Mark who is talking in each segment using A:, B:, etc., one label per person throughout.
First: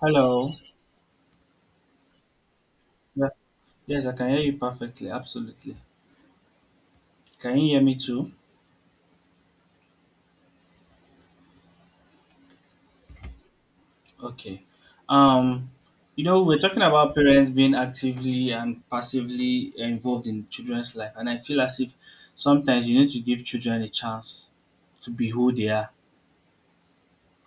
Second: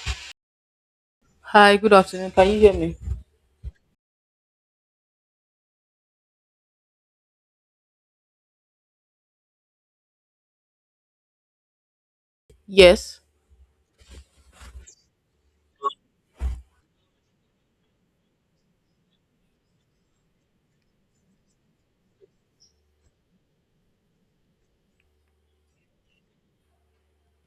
A: Hello.
B: Hi, good afternoon. Can you hear me?
A: Yeah. Yes, I can hear you perfectly. Absolutely. Can you hear me too?
B: Yes.
A: Okay. Um, we're talking about parents being actively and passively involved in children's life, and I feel as if sometimes you need to give children a chance to be who they are.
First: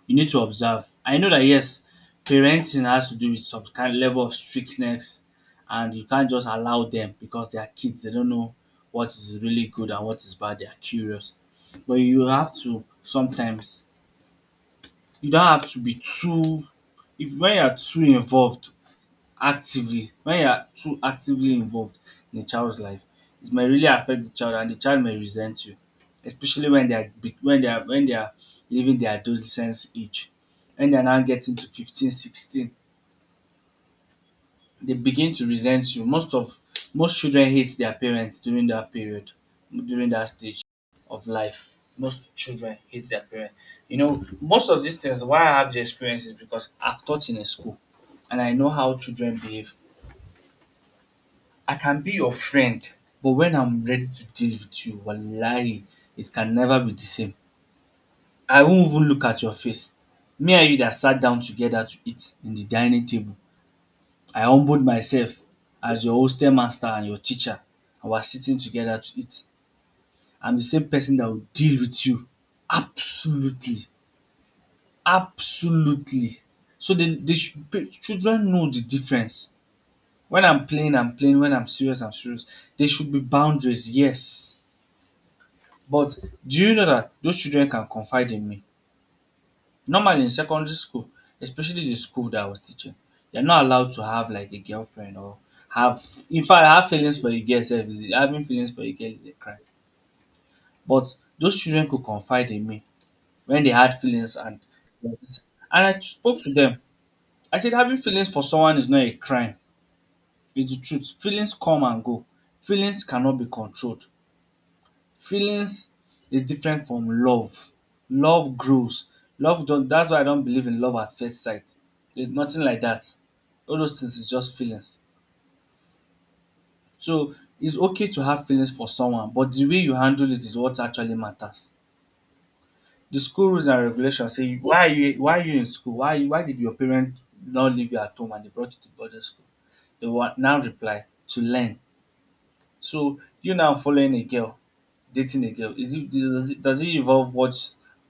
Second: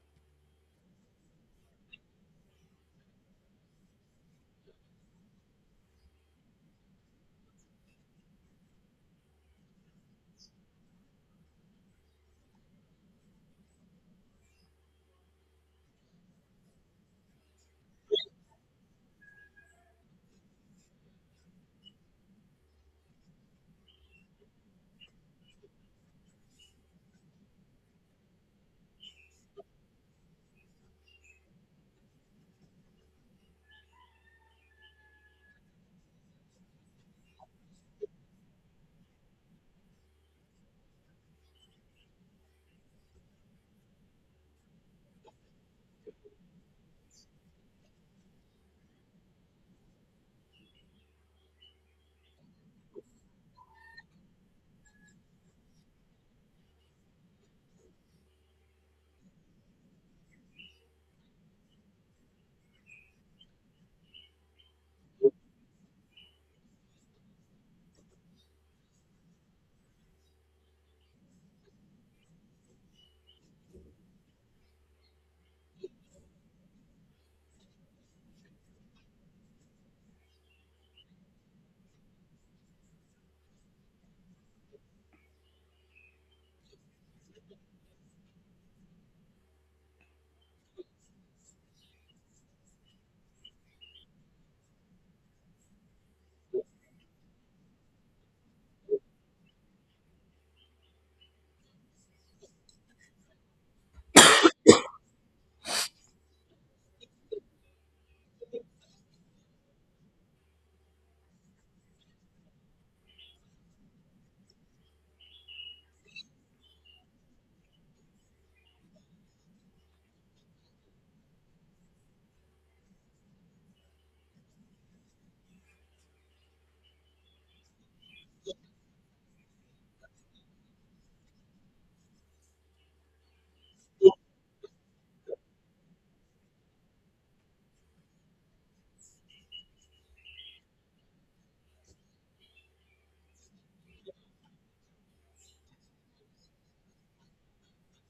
A: You need to observe. I know that, yes, parenting has to do with some kind level of strictness, and you can't just allow them because they are kids. They don't know what is really good and what is bad. They are curious, but you have to sometimes you don't have to be too. If when you are too involved, actively when you are too actively involved in a child's life, it may really affect the child and the child may resent you, especially when they are leaving their adolescence age, when they are now getting to 15, 16, they begin to resent you. Most children hate their parents during that period, during that stage of life. Most children hate their parents. You know, most of these things, why I have the experience, is because I've taught in a school, and I know how children behave. I can be your friend, but when I'm ready to deal with you, wallahi, it can never be the same. I won't even look at your face. Me and you that sat down together to eat in the dining table, I humbled myself as your hostel master and your teacher, I was sitting together to eat. I'm the same person that will deal with you. Absolutely, absolutely. So children know the difference. When I'm playing, I'm playing. When I'm serious, I'm serious. There should be boundaries, yes. But do you know that those children can confide in me? Normally in secondary school, especially the school that I was teaching, you're not allowed to have like a girlfriend or have, in fact, have feelings for a girl sef is a having feelings for a girl is a crime. But those children could confide in me when they had feelings, and I spoke to them. I said, having feelings for someone is not a crime. It's the truth. Feelings come and go. Feelings cannot be controlled. Feelings is different from love. Love grows. Love don't. That's why I don't believe in love at first sight. There's nothing like that. All those things is just feelings. So it's okay to have feelings for someone, but the way you handle it is what actually matters. The school rules and regulations say, why are you in school? Why did your parents not leave you at home and they brought you to boarding school? They will now reply, to learn. So you now following a girl, dating a girl, is it does it involve what,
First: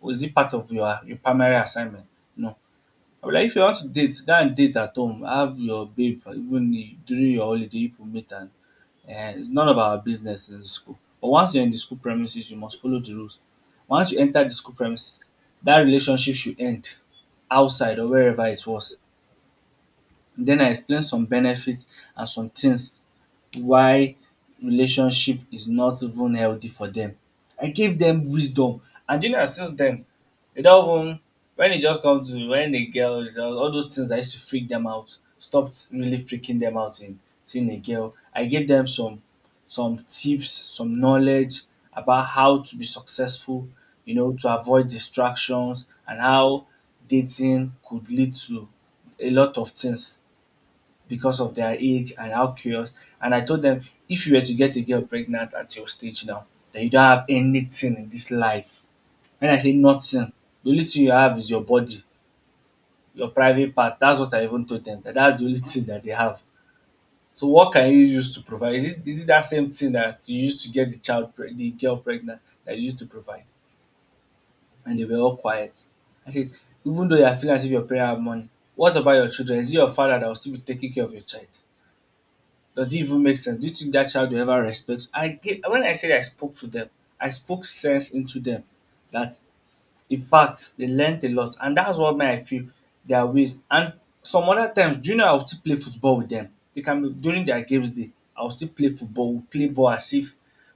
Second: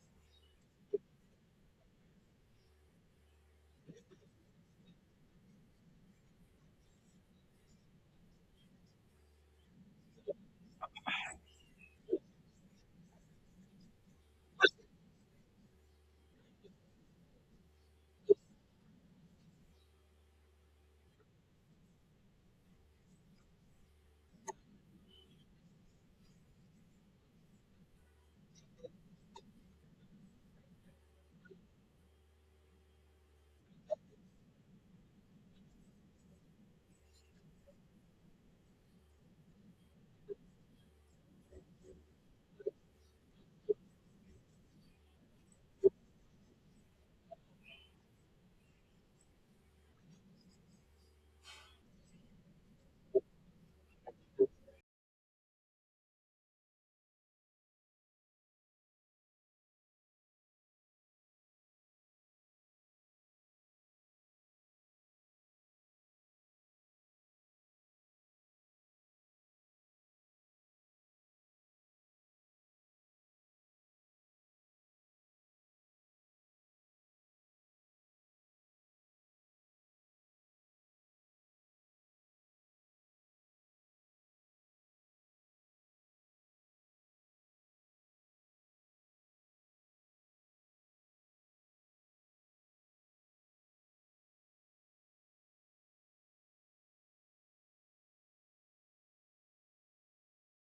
A: or is it part of your primary assignment? No. I'll be like, if you want to date, go and date at home. Have your babe, during your holiday you could meet, and it's none of our business in the school. But once you're in the school premises, you must follow the rules. Once you enter the school premises, that relationship should end, outside or wherever it was. Then I explain some benefits and some things why relationship is not even healthy for them. I gave them wisdom, and do you know that since then they don even when it just comes to when the girl all those things that used to freak them out stopped really freaking them out in seeing a girl. I gave them some tips, some knowledge about how to be successful, you know, to avoid distractions, and how dating could lead to a lot of things because of their age and how curious. And I told them, if you were to get a girl pregnant at your stage now, then you don't have anything in this life. When I say nothing, the only thing you have is your body, your private part. That's what I even told them. That's the only thing that they have. So what can you use to provide? Is it that same thing that you used to get the girl pregnant that you used to provide? And they were all quiet. I said, even though you are feeling as if your parents have money, what about your children? Is it your father that will still be taking care of your child? Does it even make sense? Do you think that child will ever respect? I gave when I said I spoke to them, I spoke sense into them, that, in fact, they learned a lot, and that's what made I feel their ways. And some other times, do you know I will still play football with them? They can be during their games day, I will still play football, we play ball as if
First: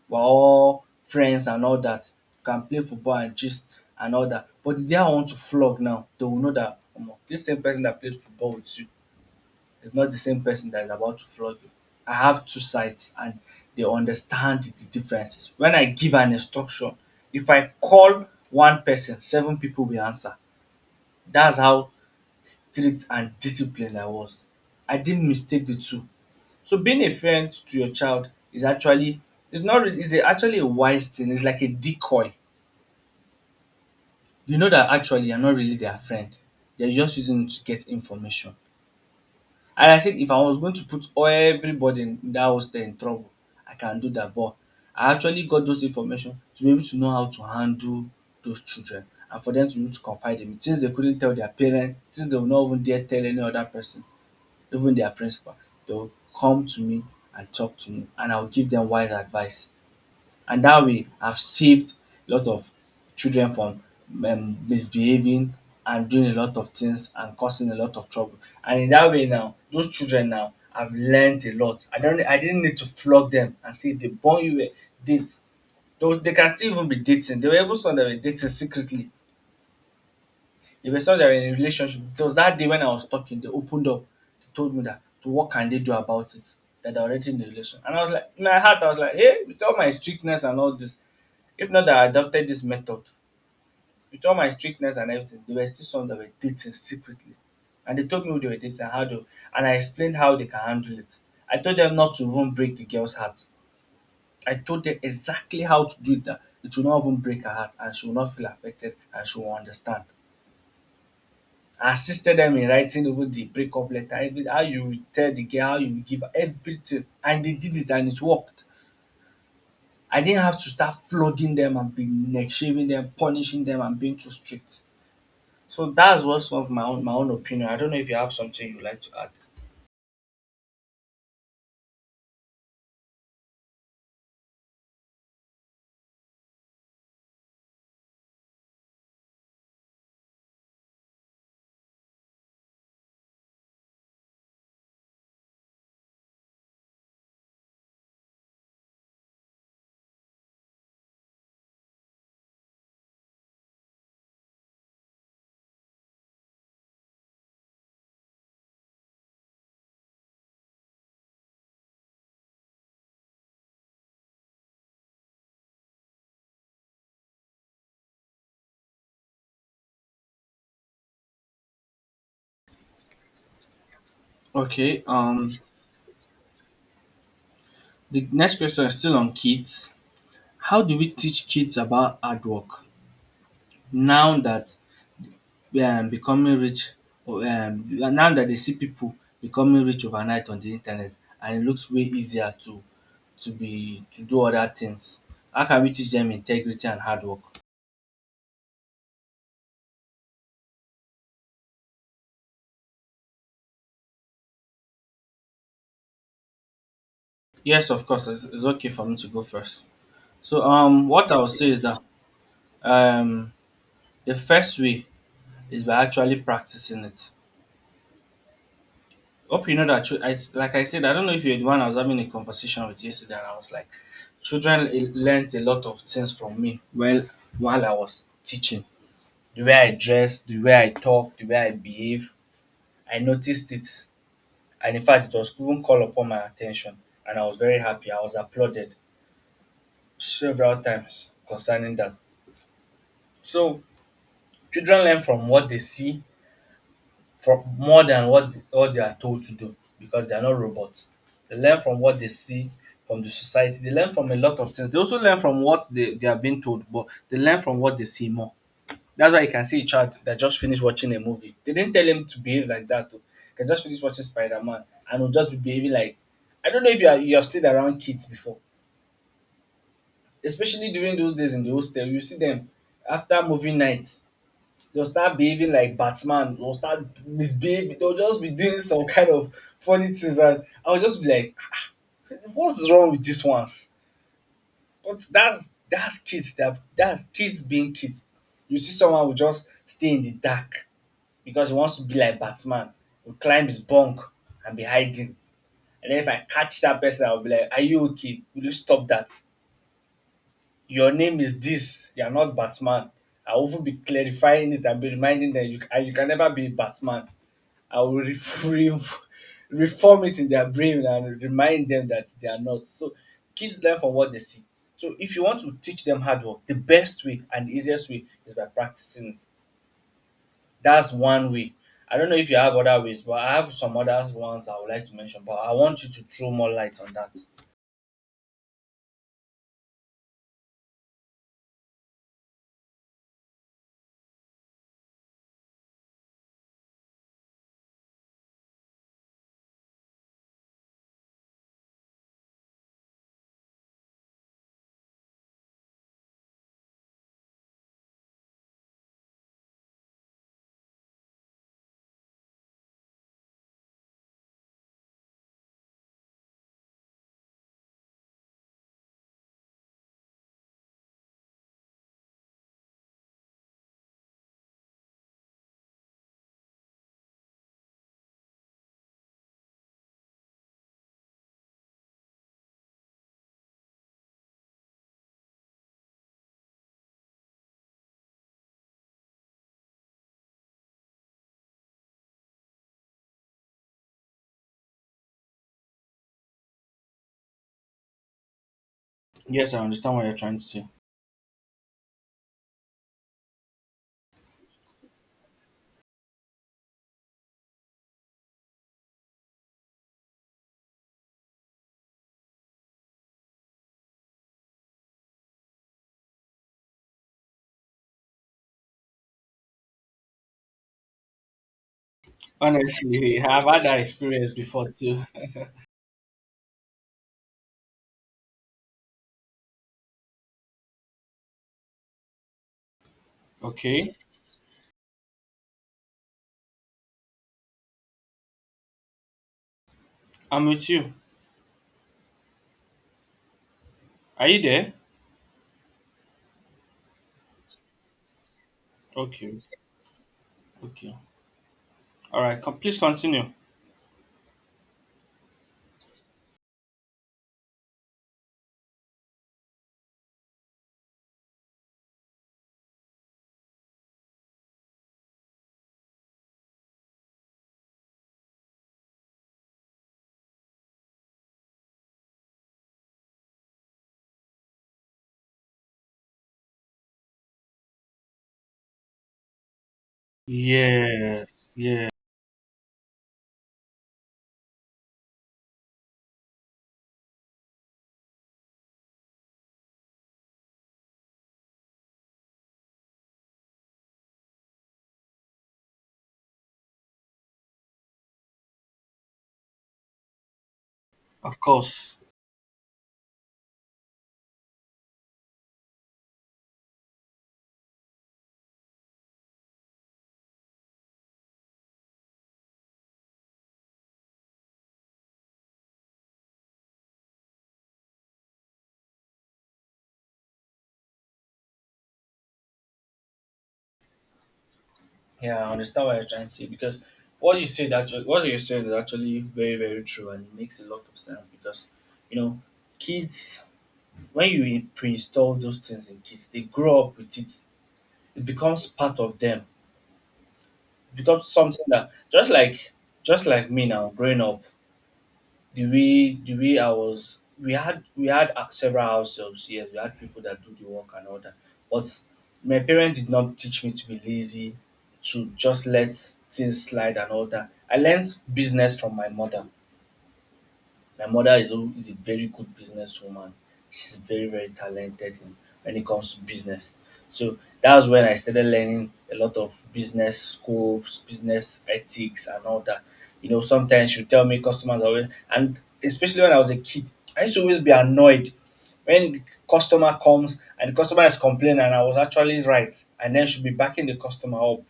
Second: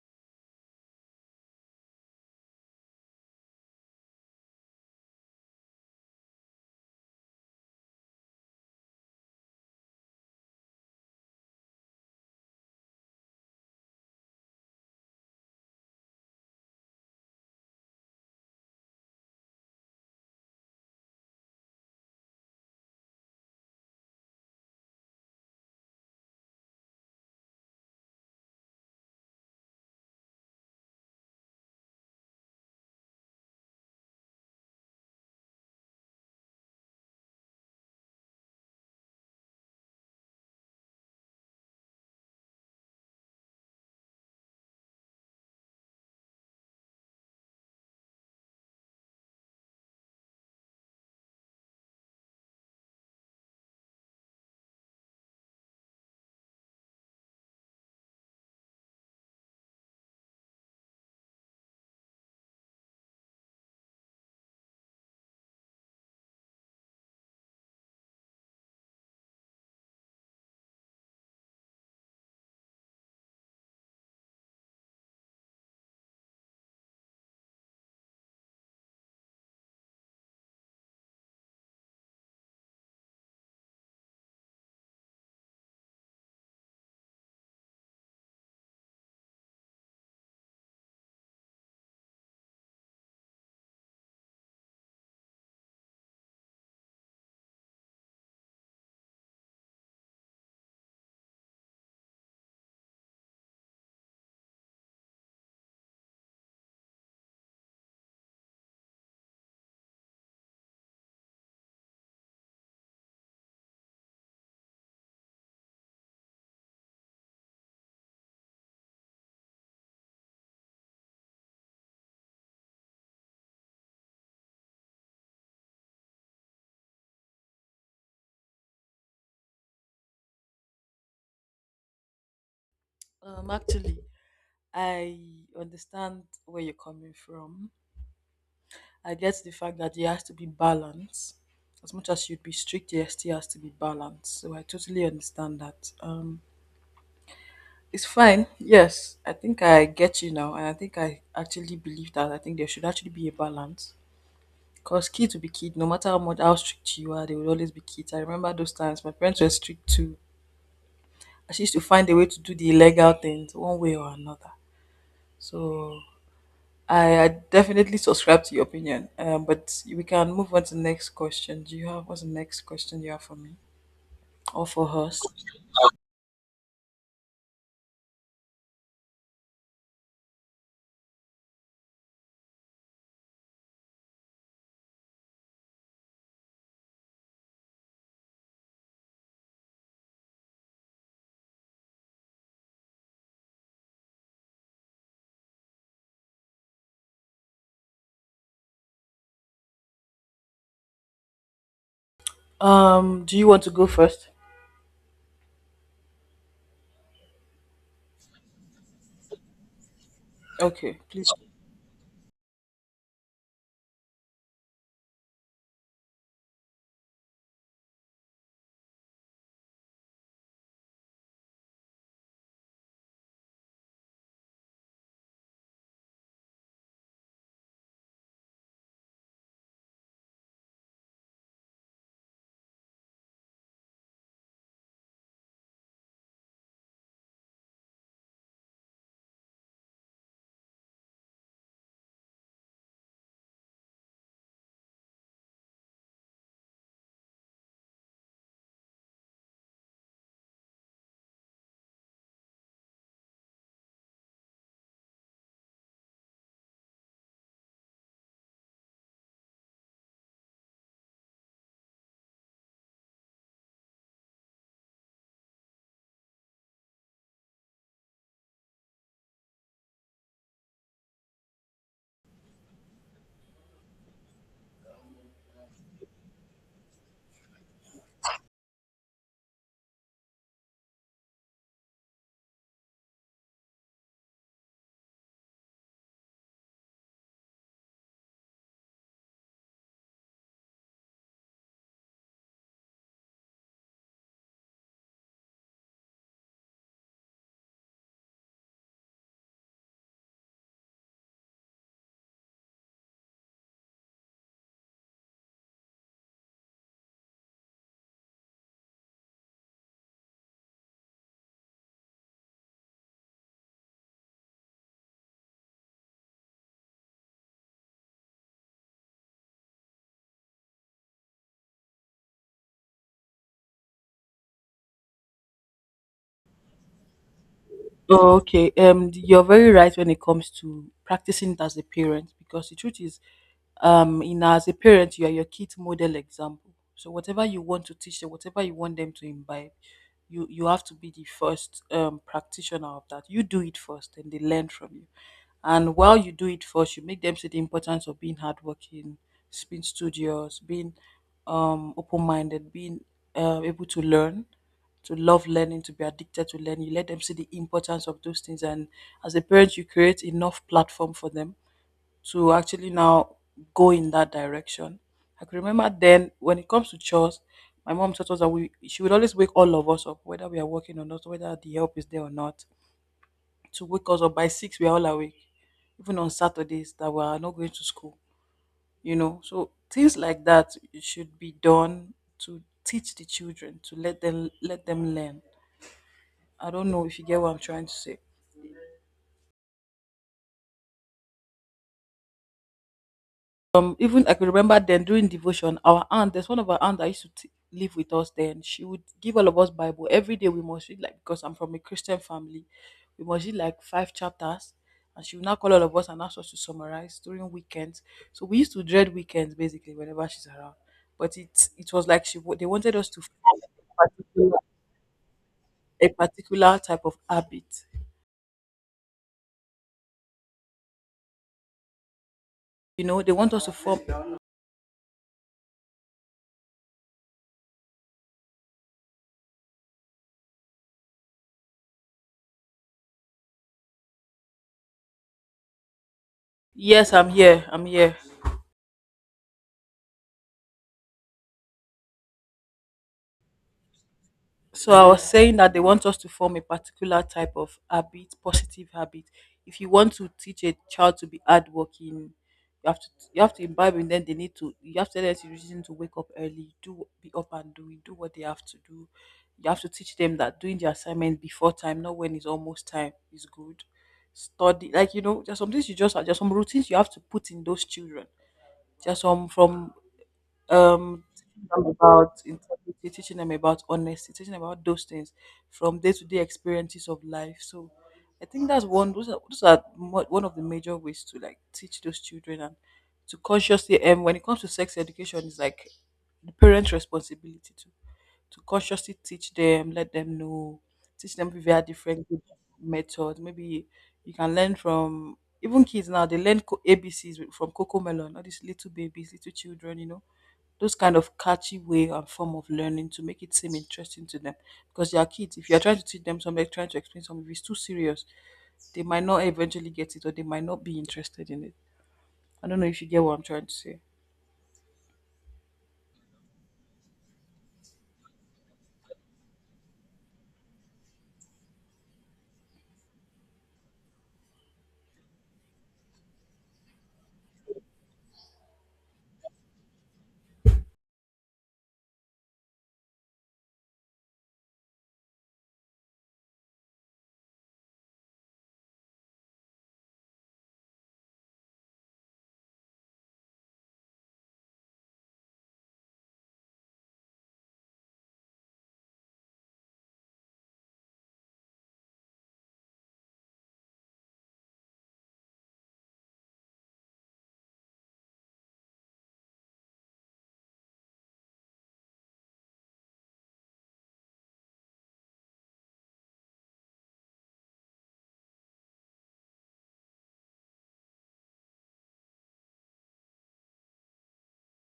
A: we're all friends and all that. Can play football and gist and all that. But the day I want to flog now, they will know that omo, this same person that played football with you it's not the same person that is about to flog you. I have two sides, and they understand the differences. When I give an instruction, if I call one person, seven people will answer. That's how strict and disciplined I was. I didn't mistake the two. So being a friend to your child is actually it's not really actually a wise thing. It's like a decoy. You know that actually you're not really their friend. They're just using it to get information. And I said if I was going to put everybody in that hostel in trouble, I can do that. But I actually got those information to be able to know how to handle those children, and for them to be able to confide in me. Things they couldn't tell their parents, things they would not even dare tell any other person, even their principal. They will come to me and talk to me, and I will give them wise advice, and that way I've saved a lot of children from misbehaving and doing a lot of things and causing a lot of trouble, and in that way now those children now have learned a lot. I didn't need to flog them and say they born you were date. Those they can still even be dating, there were even some that were dating secretly, there were some that were in a relationship. It was that day when I was talking they opened up, they told me that so what can they do about it, that they're already in the relation. And I was like, in my heart I was like, hey, with all my strictness and all this, if not that I adopted this method, with all my strictness and everything, there were still some that were dating secretly. And they told me who they were dating and how to. And I explained how they can handle it. I told them not to even break the girl's heart. I told them exactly how to do it that it will not even break her heart and she will not feel affected and she will understand. I assisted them in writing over the breakup letter, every how you will tell the girl, how you will give her everything. And they did it and it worked. I didn't have to start flogging them and being neck shaving them, punishing them and being too strict. So that's what's of my own opinion. I don't know if you have something you'd like to add.
B: Actually, I understand where you're coming from. I get the fact that there has to be balance. As much as you'd be strict, there still has to be balance. So I totally understand that. It's fine. Yes, I think I get you now, and I think I actually believe that. I think there should actually be a balance. Cause kids will be kids, no matter how strict you are, they will always be kids. I remember those times. My parents were strict too. I used to find a way to do the illegal things one way or another. So I definitely subscribe to your opinion. But we can move on to the next question. Do you have what's the next question you have for me or for
A: Okay,
B: us?
A: the next question is still on kids. How do we teach kids about hard work, now that we are becoming rich? Or, um, now that they see people becoming rich overnight on the internet, and it looks way easier to be to do other things. How can we teach them integrity and hard work?
B: Do you want to go first?
A: Yes, of course, it's okay for me to go first. So,
B: Okay, please.
A: what I would say is that um, the first way is by actually practicing it. Hope you know that, like I said, I don't know if you're the one I was having a conversation with yesterday, and I was like, learnt a lot of things from me while I was teaching. The way I dress, the way I talk, the way I behave, I noticed it. And in fact, it was even called upon my attention, and I was very happy. I was applauded several times concerning that. So, children learn from what they see, from more than what they are told to do, because they are not robots. They learn from what they see from the society. They learn from a lot of things. They also learn from what they are being told, but they learn from what they see more. That's why you can see a child that just finished watching a movie. They didn't tell him to behave like that. Though. He can just finish watching Spider Man and will just be behaving like I don't know if you have stayed around kids before, especially during those days in the hostel. You see them after movie nights. They'll start behaving like Batman. They'll start misbehaving. They'll just be doing some kind of funny things, and I'll just be like, "Ah, what's wrong with these ones?" But that's kids. That's kids being kids. You see, someone will just stay in the dark because he wants to be like Batman. Will climb his bunk and be hiding. And then if I catch that person, I'll be like, "Are you okay? Will you stop that? Your name is this. You are not Batman." I will even be clarifying it and be reminding them you can never be Batman. I will re- re- reform it in their brain and remind them that they are not. So kids learn from what they see. So if you want to teach them hard work, the best way and the easiest way is by practicing it. That's one way. I don't know if you have other ways, but I have some other ones I would like to mention. But I want you to throw more light on that.
B: Oh, okay. You're very right when it comes to practicing it as a parent, because the truth is, in as a parent, you are your kid's model example. So whatever you want to teach them, whatever you want them to imbibe, you have to be the first practitioner of that. You do it first, and they learn from you. And while you do it first, you make them see the importance of being hardworking, being studious, being open minded, being able to learn, to love learning, to be addicted to learning. You let them see the importance of those things. And as a parent, you create enough platform for them to actually now go in that direction. I can remember then when it comes to chores, my mom taught us that we she would always wake all of us up, whether we are working or not, whether the help is there or not, to wake us up by six. We are all awake, even on Saturdays that we are not going to school. You know, so things like that should be done to teach the children, to let them learn. I don't know if you get what I'm trying to say.
A: Yes, I understand what you're trying to say.
B: Even I could remember then during devotion, our aunt, there's one of our aunt that used to live with us then. She would give all of us Bible every day. We must read like because I'm from a Christian family, we must read like five chapters, and she would now call all of us and ask us to summarize during weekends. So we used to dread weekends basically whenever she's around. But it was like they wanted us to
A: Honestly,
B: form
A: I've had that
B: a
A: experience
B: particular,
A: before too.
B: a particular type of habit. You know, they want us to form.
A: Okay, I'm with you. Are you there?
B: Yes, I'm here. I'm here.
A: Okay, okay. All right, please continue.
B: So I was saying that they want us to form a particular type of habit, positive habit. If you want to teach a child to be hardworking, you have to you have to imbibe in them. They need to you have to tell them to reason, to wake up early, do be up and doing, do what they have to do. You have to teach them that doing the assignment before time, not when it's almost time, is good. Study like, there's some things, you just there's some routines you have to put in those children. There's some from um teaching
A: Yes,
B: them
A: yeah,
B: about integrity, teaching them about honesty, teaching them about those things from day-to-day experiences of life. So I think that's one those are mo- one of the major ways to like teach those children. And when it comes to sex education, it's like the parents responsibility to consciously teach them, let them know, teach them
A: of
B: via
A: course.
B: different good methods. Maybe you can learn from, even kids now, they learn abcs from coco melon. All these little babies, little children, those kind of catchy way and form of learning to make it seem interesting to them, because they are kids. If you are trying to teach them something, trying to explain something, if it's too serious, they might not eventually get it, or they might not be interested in it. I don't know if you get what I'm trying to say.
A: Yeah, I understand what you're trying to say because what you said actually, what you said is actually very, very true, and it makes a lot of sense because you know, kids, when you pre-install those things in kids, they grow up with it. It becomes part of them. It becomes something that just like me now growing up. The way I was, we had several house jobs. Yes, we had people that do the work and all that. But my parents did not teach me to be lazy, to just let things slide and all that. I learned business from my mother. My mother is a very good businesswoman. She's very, very talented in when it comes to business. So that was when I started learning a lot of business scopes, business ethics, and all that. You know, sometimes she'll tell me customers are always, and especially when I was a kid, I used to always be annoyed when customer comes and the customer is complaining, and I was actually right, and then she'll be backing the customer up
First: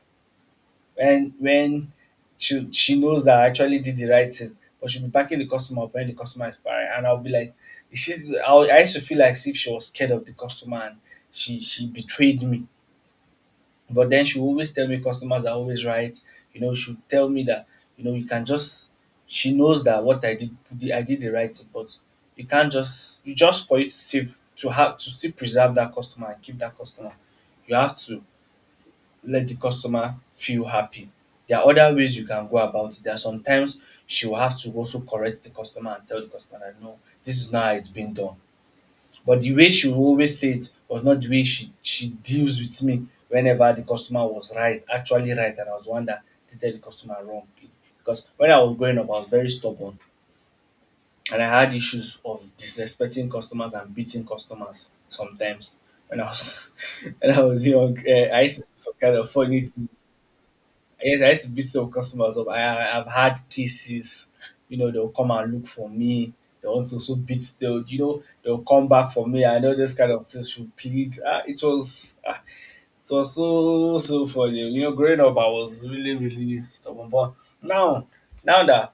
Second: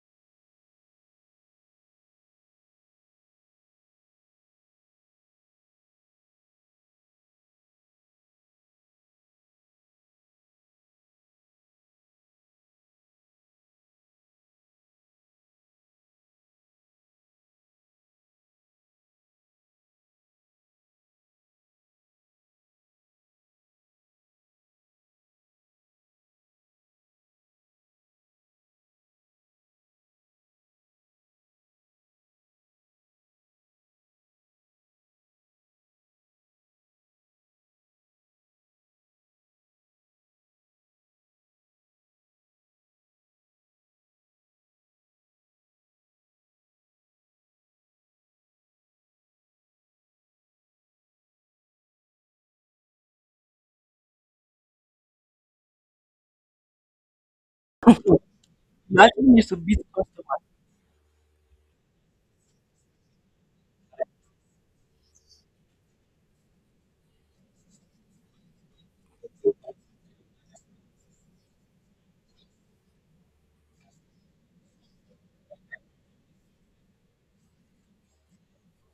A: when she knows that I actually did the right thing, but she'll be backing the customer up when the customer is buying, and I'll be like, she's. I used to feel like as if she was scared of the customer, and she betrayed me. But then she always tell me customers are always right. You know, she'll tell me that, you know, you can just. She knows that what I did the right thing, but you can't just you just for you to save to have to still preserve that customer and keep that customer. You have to let the customer feel happy. There are other ways you can go about it. There are sometimes she will have to also correct the customer and tell the customer that no, this is not how it's been done. But the way she will always say it was not the way she deals with me whenever the customer was right, actually right, and I was the one that treated the customer wrong. Because when I was growing up, I was very stubborn, and I had issues of disrespecting customers and beating customers sometimes. When I was when I was young, I used to do some
B: You
A: kind of
B: actually used to
A: funny
B: beat
A: things.
B: customers?
A: Yes, I used to beat some customers up. I've had cases, you know, they'll come and look for me. They want to also beat, they'll, you know, they'll come back for me. I know this kind of things should plead. Ah, it was so, so funny. You know, growing up, I was really, really stubborn. But now, now that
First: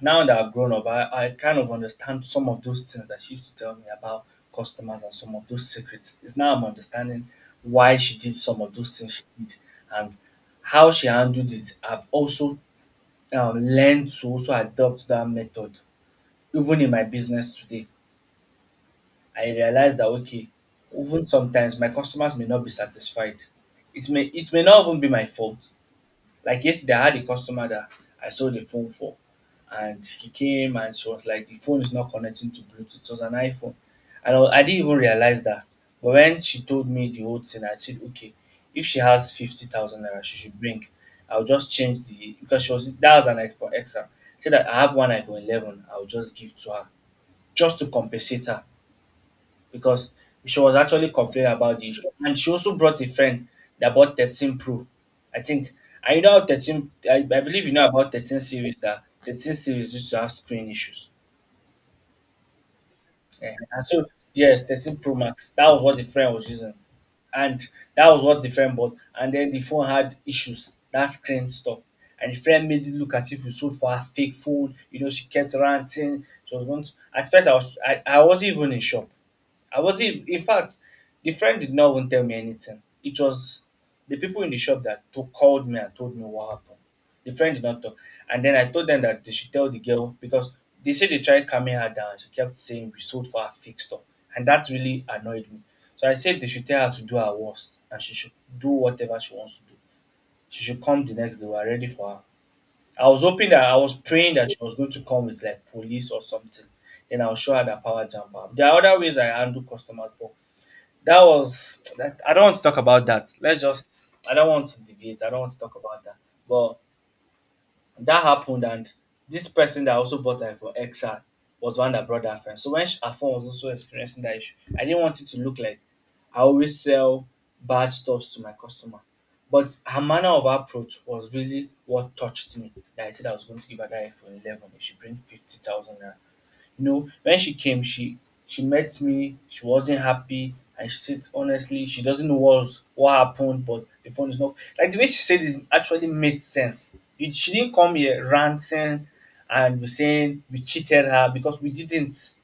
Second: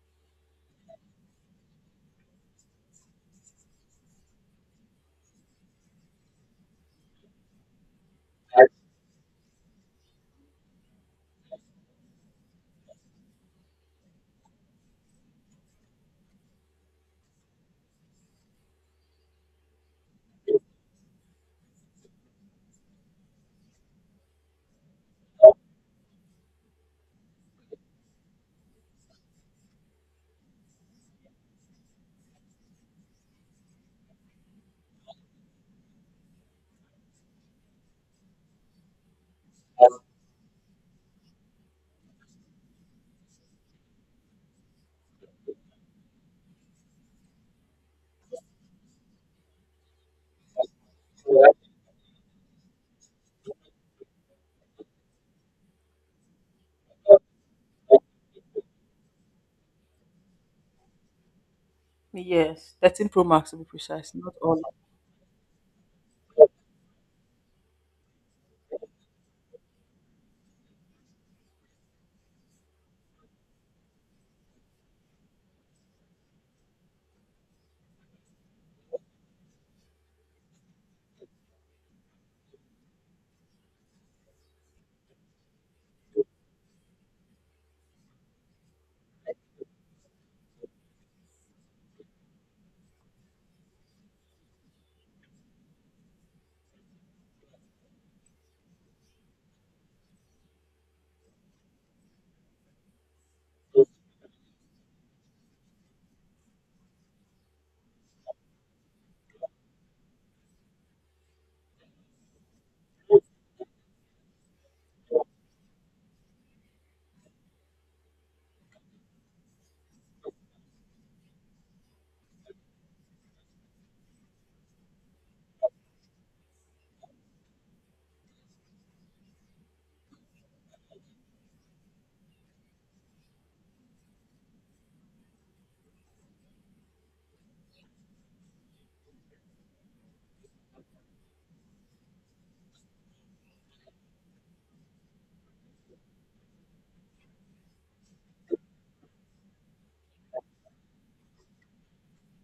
A: now that I've grown up, I kind of understand some of those things that she used to tell me about customers and some of those secrets. It's now I'm understanding why she did some of those things she did and how she handled it. I've also learned to also adopt that method. Even in my business today, I realized that okay, even sometimes my customers may not be satisfied. It may not even be my fault. Like yesterday, I had a customer that I sold the phone for, and he came and she was like, the phone is not connecting to Bluetooth. It was an iPhone. And I didn't even realize that. But when she told me the whole thing, I said, okay, if she has 50,000 naira, she should bring. I'll just change the, because she was, that was an iPhone XR. Said that I have one iPhone 11, I'll just give to her just to compensate her because she was actually complaining about the issue. And she also brought a friend that bought 13 Pro, I think. And you know how 13, I believe you know about 13 series, that 13 series used to have screen issues.
B: Yes, 13 Pro Max,
A: Yeah.
B: to be
A: And so
B: precise, not all.
A: yes, 13 Pro Max. That was what the friend was using. And that was what the friend bought. And then the phone had issues. That screen stuff. And the friend made it look as if we sold for a fake phone. You know, she kept ranting. She was going to at first I was I wasn't even in shop. I wasn't in fact, the friend did not even tell me anything. It was the people in the shop that called me and told me what happened the French doctor. And then I told them that they should tell the girl because they said they tried calming her down. She kept saying we sold for her fake stuff. And that really annoyed me. So I said they should tell her to do her worst, and she should do whatever she wants to do. She should come the next day. We're ready for her. I was hoping that I was praying that she was going to come with like police or something. Then I'll show her the power jump up. There are other ways I handle customers, but that was that I don't want to talk about that. Let's just I don't want to deviate. I don't want to talk about that. But that happened, and this person that also bought her for XR was the one that brought that friend. So when she, her phone was also experiencing that issue, I didn't want it to look like I always sell bad stuffs to my customer. But her manner of approach was really what touched me. That I said I was going to give her that iPhone 11 if she brings 50,000 naira. You know, when she came, she met me. She wasn't happy, and she said honestly, she doesn't know what's what happened, but the phone is not like the way she said it actually made sense. It, she didn't come here ranting and be saying we cheated her because we didn't.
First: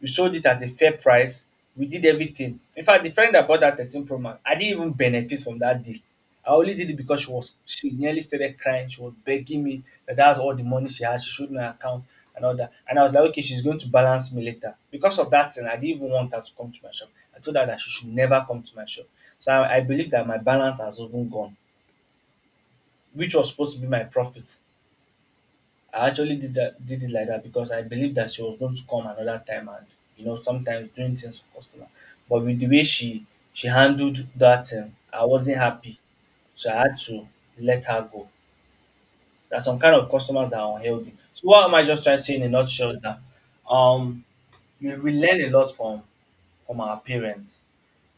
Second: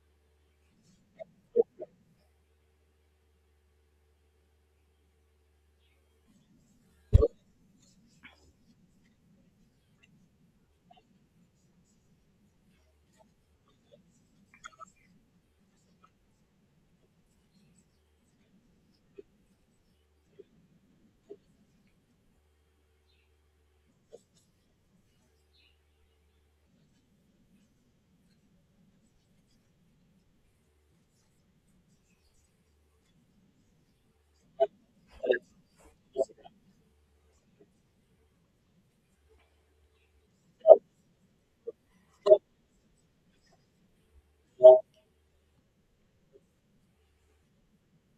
A: We sold it at a fair price. We did everything. In fact, the friend that bought that 13 Pro Max, I didn't even benefit from that deal. I only did it because she was she nearly started crying. She was begging me that that's all the money she has. She showed me her account and all that. And I was like, okay, she's going to balance me later. Because of that thing, I didn't even want her to come to my shop. I told her that she should never come to my shop. So I believe that my balance has even gone, which was supposed to be my profit. I actually did it like that because I believed that she was going to come another time, and you know sometimes doing things for customer. But with the way she handled that thing, I wasn't happy. So I had to let her go. There are some kind of customers that are unhealthy. So what am I just trying to say in a nutshell is that um we learn a lot from our parents,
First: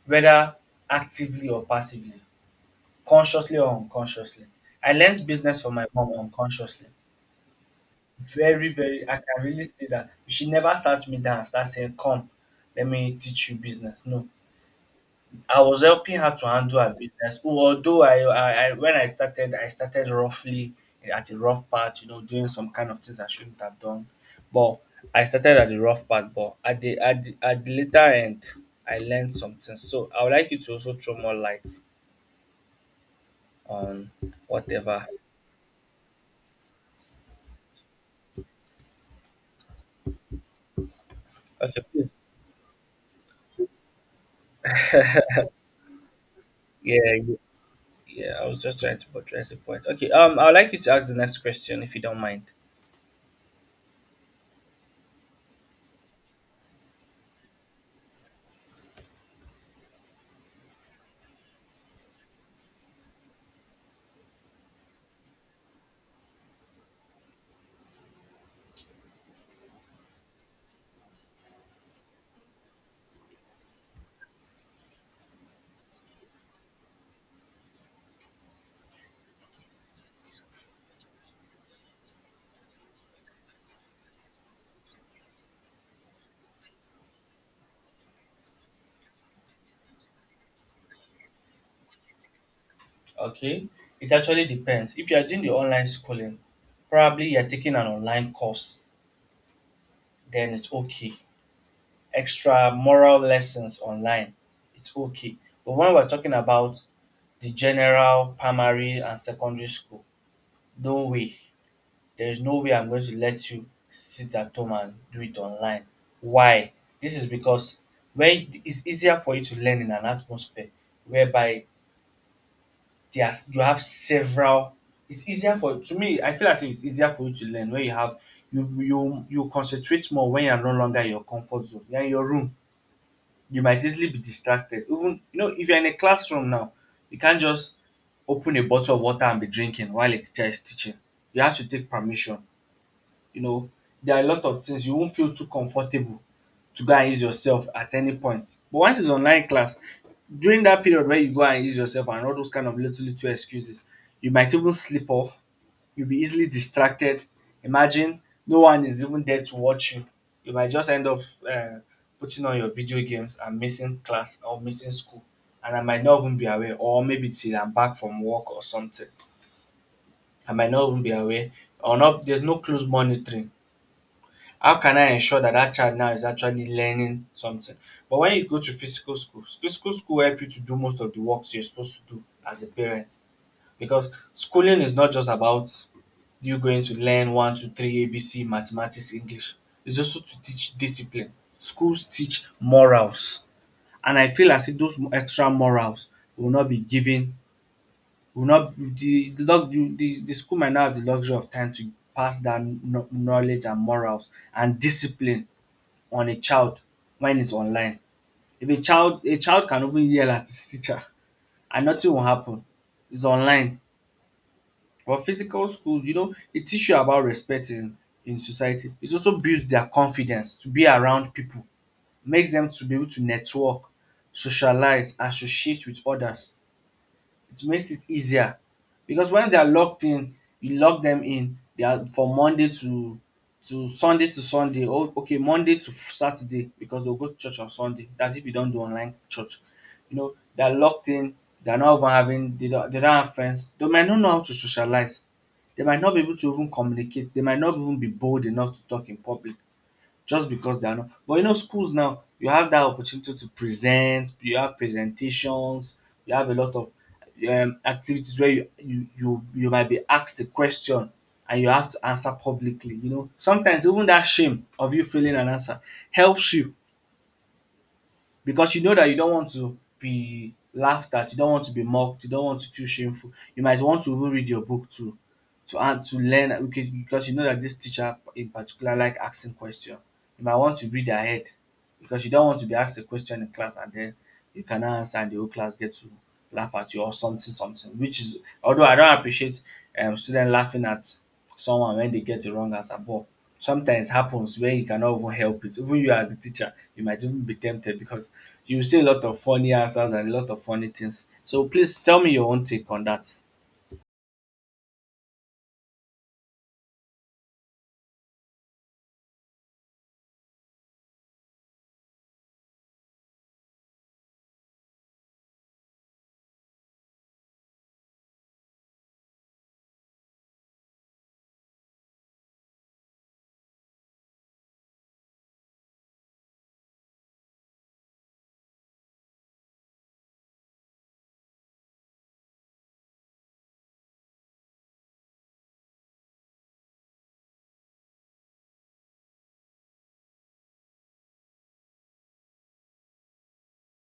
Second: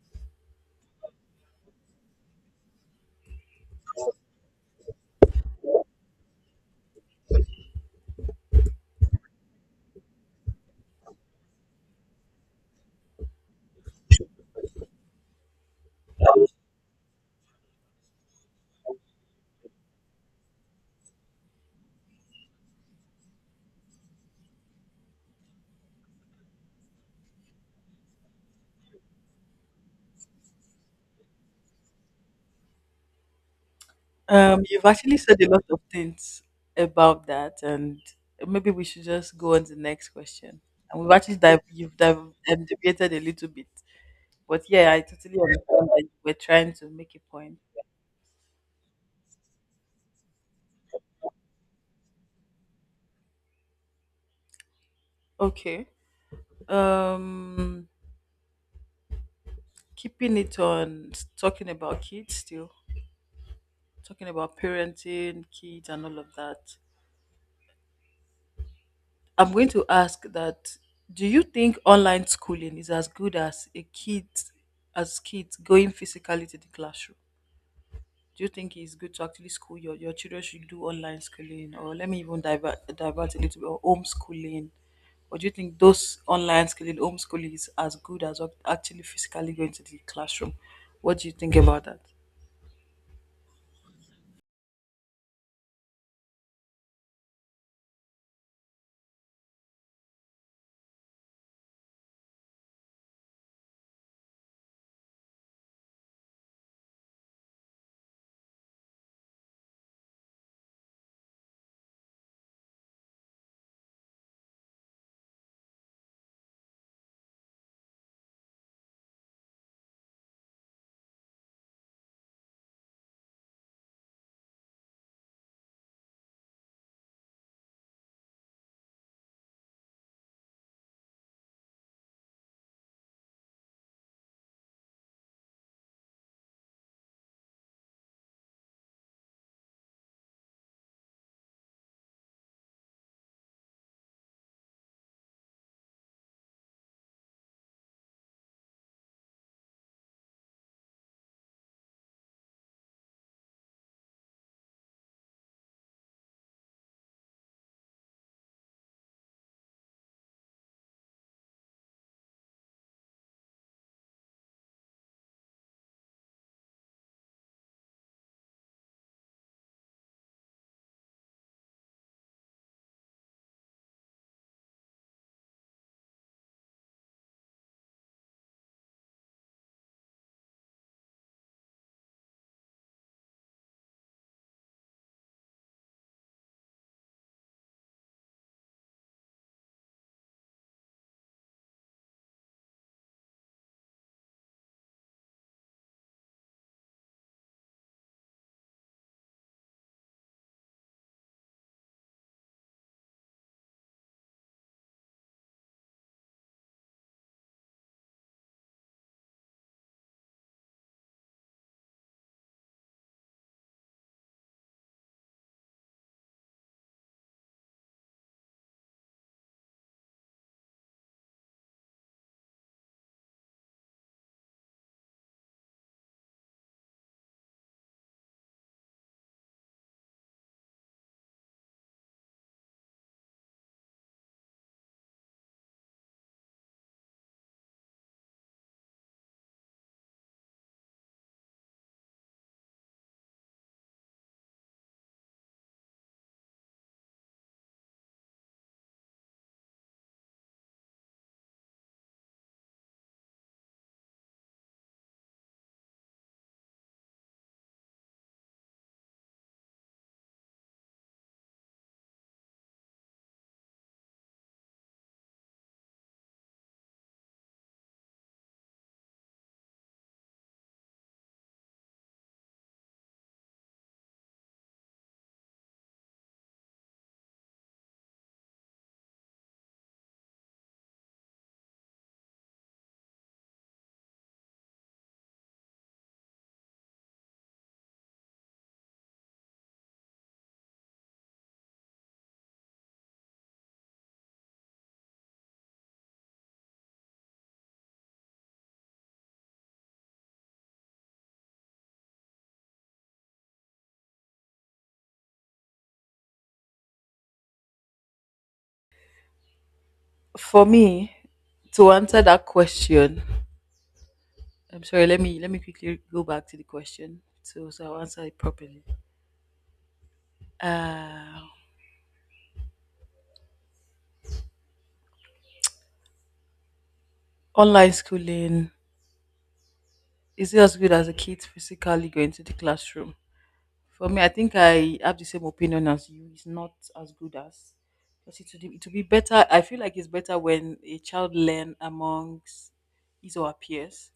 A: whether actively or passively, consciously or unconsciously. I learned business from my mom unconsciously. Very, very. I can really say that you should never start me down and start saying, come, let me teach you business. No. I was helping her to handle her business. Although I when I started roughly at a rough part, you know, doing some kind of things I shouldn't have done. But I started at the rough part, but at at the later end, I learned something. So I would like you to also throw more light on
B: You've
A: whatever.
B: actually said a lot of things about that, and maybe we should just go on to the next question. And we've actually dive,
A: Okay,
B: you've
A: please.
B: dive, debated a little bit. But yeah, I totally understand that you were trying to make
A: Yeah,
B: a point.
A: yeah, I was just trying to portray a point. Okay, I'd like you to ask the next question if you don't mind.
B: Okay. Um keeping it on, talking about kids still, talking about parenting, kids and all of that. I'm going to ask that, do you think online schooling is as good as kids going physically to the classroom? Do you think it's good to actually school your children, should do online schooling? Or let me even divert a little bit, or homeschooling. Or do you think those online schooling, homeschooling is as good as of actually physically going to the classroom? What do you think about that?
A: Okay, it actually depends. If you are doing the online schooling, probably you're taking an online course, then it's okay. Extra moral lessons online, it's okay. But when we're talking about the general primary and secondary school, don't we? There is no way I'm going to let you sit at home and do it online. Why? This is because when it's easier for you to learn in an atmosphere whereby there's you have several it's easier for to me I feel as if it's easier for you to learn where you have you concentrate more when you're no longer in your comfort zone. You're in your room, you might easily be distracted. Even you know, if you're in a classroom now, you can't just open a bottle of water and be drinking while a teacher is teaching. You have to take permission you know, there are a lot of things you won't feel too comfortable to go and use yourself at any point. But once it's online class, during that period where you go and use yourself and all those kind of little little excuses, you might even slip off. You'll be easily distracted. Imagine no one is even there to watch you. You might just end up uh, putting on your video games and missing class or missing school. And I might not even be aware, or maybe till I'm back from work or something. I might not even be aware, or not. There's no close monitoring how can I ensure that that child now is actually learning something? But when you go to physical school help you to do most of the works you're supposed to do as a parent because schooling is not just about you going to learn one, two, three, ABC, mathematics, English. It's also to teach discipline. Schools teach morals, and I feel as if those extra morals will not be given, will not the school might not have the luxury of time to pass knowledge and morals and discipline on a child when it's online. If a child can even yell at his teacher and nothing will happen. It's online. But physical schools, you know, it teach you about respect in society. It also builds their confidence to be around people, makes them to be able to network, socialize, associate with others it makes it easier because when they are locked in, you lock them in. They are from Monday to Sunday. Oh, okay, Monday to Saturday because they'll go to church on Sunday. That's if you don't do online church. You know, they are locked in. They are not even having. They don't have friends. They might not know how to socialize. They might not be able to even communicate. They might not even be bold enough to talk in public just because they are not. But you know, schools now, you have that opportunity to present, you have presentations, you have a lot of activities where you might be asked a question and you have to answer publicly. You know, sometimes even that shame of you failing an answer helps you because you know that you don't want to be laughed at, you don't want to be mocked, you don't want to feel shameful. You might want to even read your book too to and to learn okay because you know that this teacher in particular like asking question. You might want to read ahead because you don't want to be asked a question in class and then you cannot answer and the whole class get to laugh at you or something something which is although I don't appreciate student laughing at someone when they get the wrong answer but sometimes happens where you cannot even help it. Even you as a teacher you might even be tempted because you see a lot of funny answers and a lot of funny things. So please tell me your own take on that.
B: For me, to answer that question, I'm sorry, let me quickly go back to the question, so I'll answer it properly. Uh online schooling, is it as good as a kid physically going to the classroom? For me, I think I have the same opinion as you. It's not as good as, because it would be better. I feel like it's better when a child learn amongst his or her peers.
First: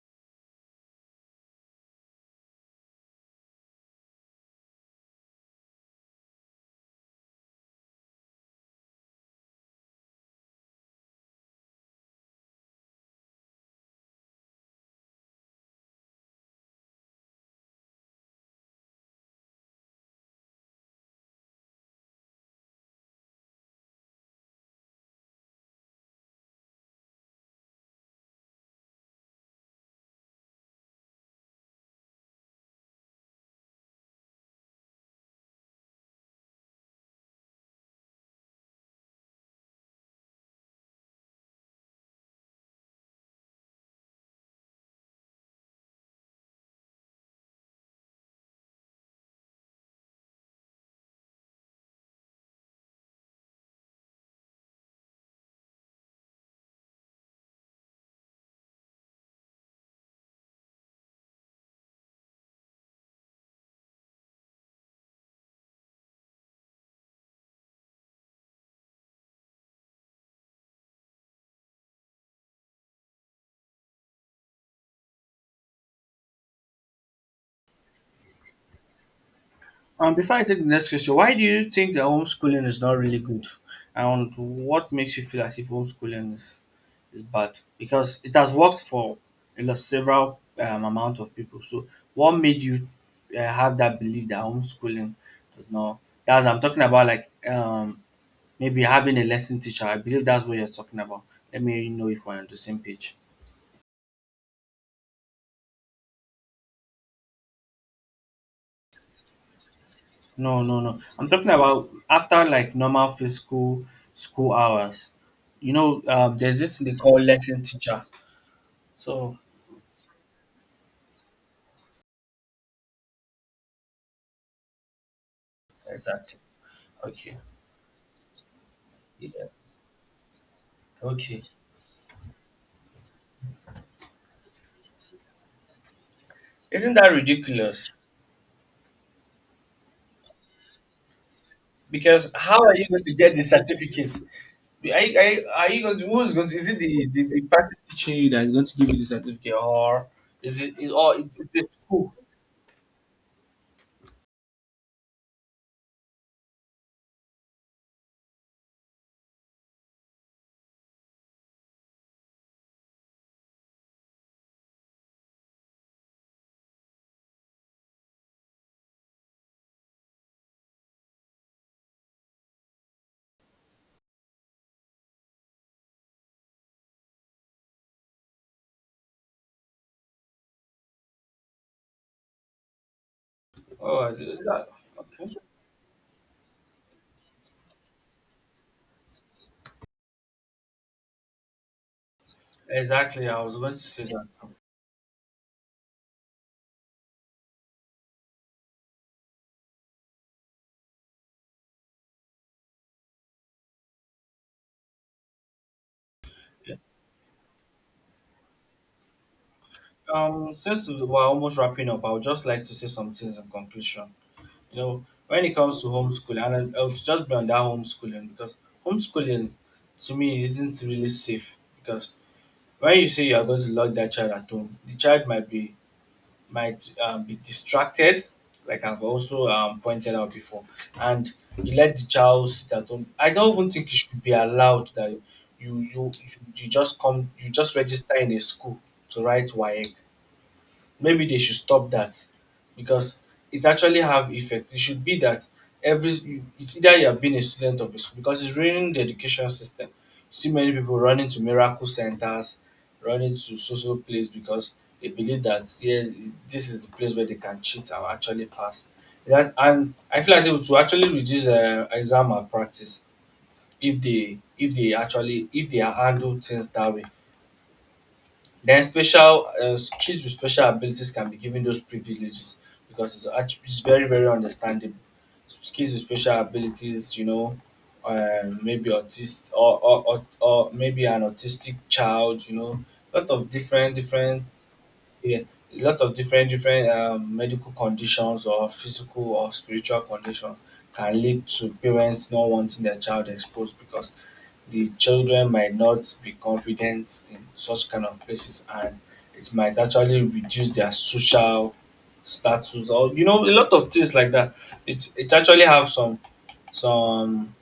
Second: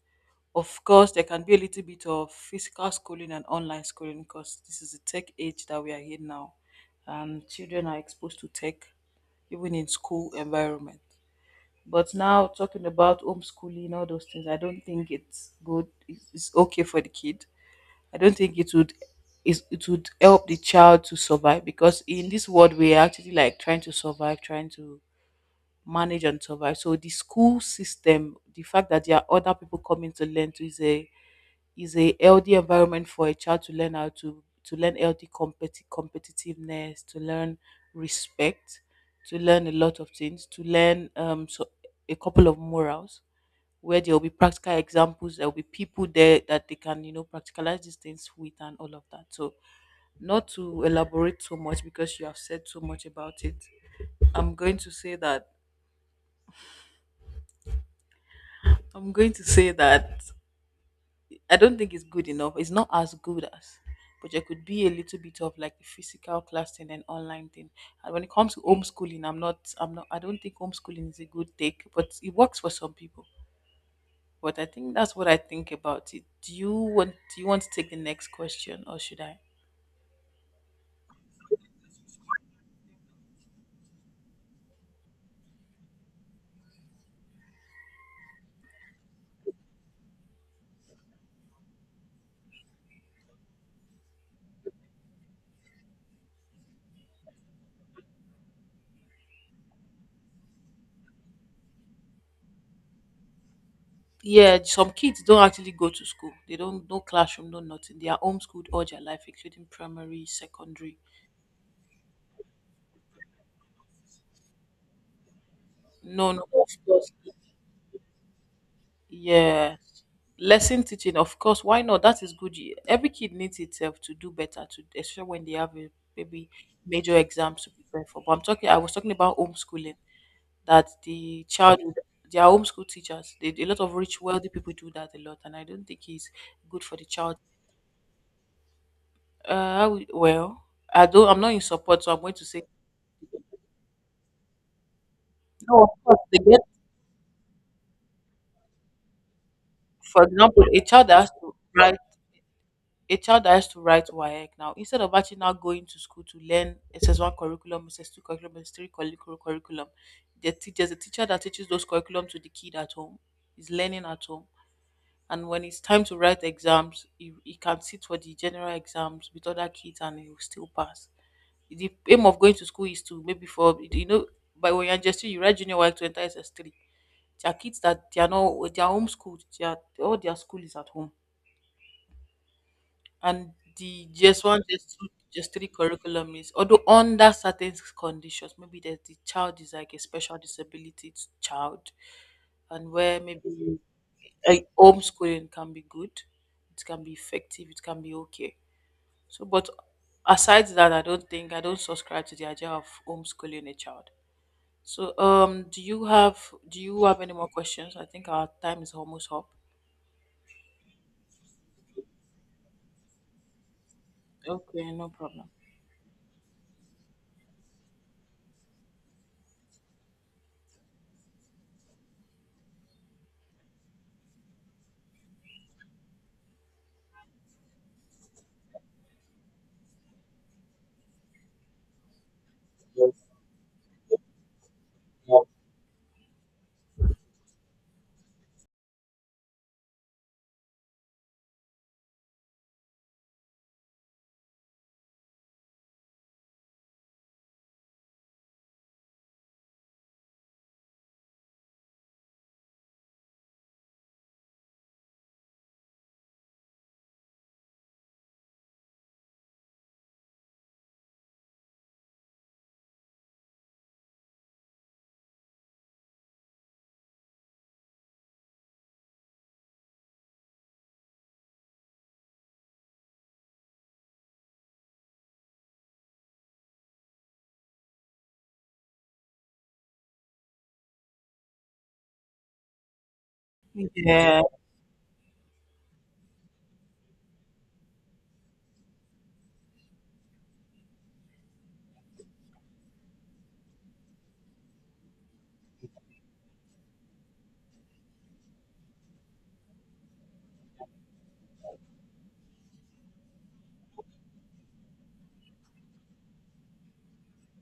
B: Of course, there can be a little bit of physical schooling and online schooling, because this is the tech age that we are in now, and children are exposed to tech even in school environment. But now talking about homeschooling, all those things, I don't think it's good. It's okay for the kid. I don't think it would help the child to survive, because in this world we are actually like trying to survive, trying to manage and survive. So the school system, the fact that there are other people coming to learn to, is a healthy environment for a child, to learn how to learn healthy competitiveness, to learn respect, to learn a lot of things, to learn so a couple of morals where there will be practical examples, there will be people there that they can, practicalize these things with, and all of that. So, not to elaborate so much because you have said so much about it, I'm going to say that I'm going to say that I don't think it's good enough. It's not as good as, but there could be a little bit of like the physical class thing and online thing. And when it comes to homeschooling, I don't think homeschooling is a good take, but it works for some people. But I think that's what I think about it. Do you want to take the next question, or should I?
A: Before I take the next question, why do you think that homeschooling is not really good? And what makes you feel as if is bad? Because it has worked for a lot, several amount of people. So what made you have that belief that homeschooling does not? That's I'm talking about like maybe having a lesson teacher. I believe that's what you're talking about. Let me know if we're on the same page.
B: Yeah, some kids don't actually go to school. They don't, no classroom, no nothing. They are homeschooled all their life, including primary,
A: No, no,
B: secondary.
A: no. I'm talking about after like normal physical school hours. You know,
B: No, no,
A: there's
B: no,
A: this thing
B: of
A: they
B: course.
A: call lesson teacher. So
B: Yeah. Lesson teaching, of course. Why not? That is good. Every kid needs itself to do better, to especially when they have a
A: exactly.
B: maybe major
A: Okay.
B: exams to prepare for. But I was talking about
A: Yeah.
B: homeschooling. That
A: Okay.
B: the child their homeschool teachers, a lot of rich wealthy people do that a lot, and I don't think it's good
A: Isn't
B: for the
A: that
B: child.
A: ridiculous?
B: Well, I'm not in support, so I'm
A: Because
B: going to
A: how
B: say
A: are you going to get the certificate? Are you, are you, are
B: no.
A: you
B: Of
A: going to,
B: course,
A: who's
B: they
A: going to,
B: get,
A: is it the person teaching you that is going to give you the certificate or
B: for
A: is
B: example, a child that has
A: it's
B: to
A: the
B: write
A: school?
B: a child that has to write WAEC now, instead of actually now going to school to learn SS1 curriculum, SS2 curriculum, SS3 curriculum, the teacher that teaches those curriculum to the kid at home is learning at home. And when it's time to write exams, he can sit for the general exams with other kids, and he will still pass. The aim of going to school is to, maybe for, by when you're just SS, you write junior work to enter SS3. There are kids that they are not, they are homeschooled. They are, all their school is at home. And
A: Oh,
B: the
A: is it-
B: GS1 GS2
A: okay.
B: GS3 curriculum is, although under certain conditions, maybe that the child is like a special disability child, and where
A: Exactly. I
B: maybe
A: was going to say that.
B: like homeschooling can be good, it can be effective, it can be okay. So, but aside that, I don't subscribe to the idea of homeschooling a child. So, do you have any more questions? I think our time is almost up.
A: Since we're almost wrapping up, I would just like to say some things in conclusion. You
B: Okay,
A: know,
B: no
A: when
B: problem.
A: it comes to homeschooling, and I'll just be on that homeschooling because homeschooling to me isn't really safe because when you say you are going to lock that child at home, the child might be distracted, like I've also pointed out before, and you let the child sit at home. I don't even think it should be allowed that you you, you just come you just register in a school to write WAEC maybe they should stop that because it actually have effect. It should be that every you- it's either you have been a student of a school because it's ruining the education system. You see many people running to miracle centers, running to social place because they believe that yes, this is the place where they can cheat and actually pass. That and I feel as if to actually reduce exam malpractice if they actually if they handle things that way. Then special kids with special abilities can be given those privileges because it's actually it's very very understandable. S- Kids with special abilities, you know, maybe autistic or maybe an autistic child, you know, lot of different
B: Yeah.
A: different yeah, lot of different different medical conditions or physical or spiritual condition can lead to parents not wanting their child exposed because the children might not be confident in such kind of places and it might actually reduce their social status or you know a lot of things like that it actually have some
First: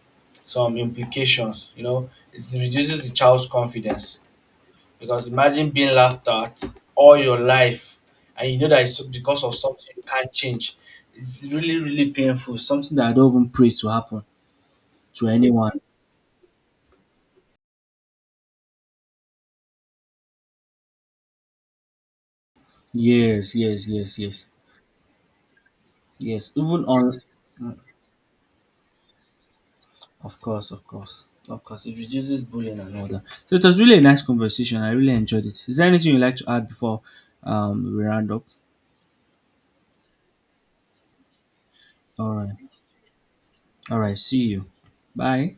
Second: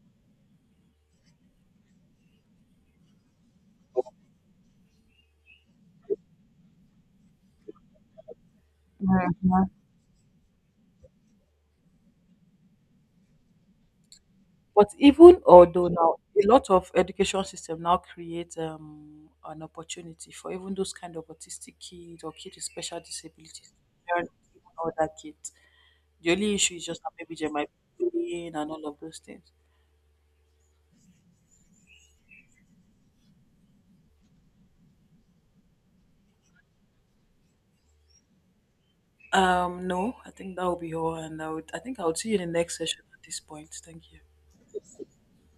A: some implications you know it reduces the child's confidence because imagine being laughed at all your life and you know that it's because of something you can't change it's really really painful something that happen.
B: But even although now a lot of education system now create an opportunity for even those kind of autistic kids or kids with special
A: Yes,
B: disabilities,
A: yes, yes,
B: parent
A: yes,
B: even other kids. The
A: yes.
B: only issue
A: Even
B: is just that
A: on
B: maybe they might be bullying and all of those things.
A: of course, of course, of course. It reduces bullying and all that. So it was really a nice conversation. I really enjoyed it. Is there anything you'd like to add before we round up?
B: No, I think that will be all, and I think I will see
A: All
B: you in
A: right.
B: the next session at this point.
A: All
B: Thank
A: right.
B: you.
A: See you. Bye.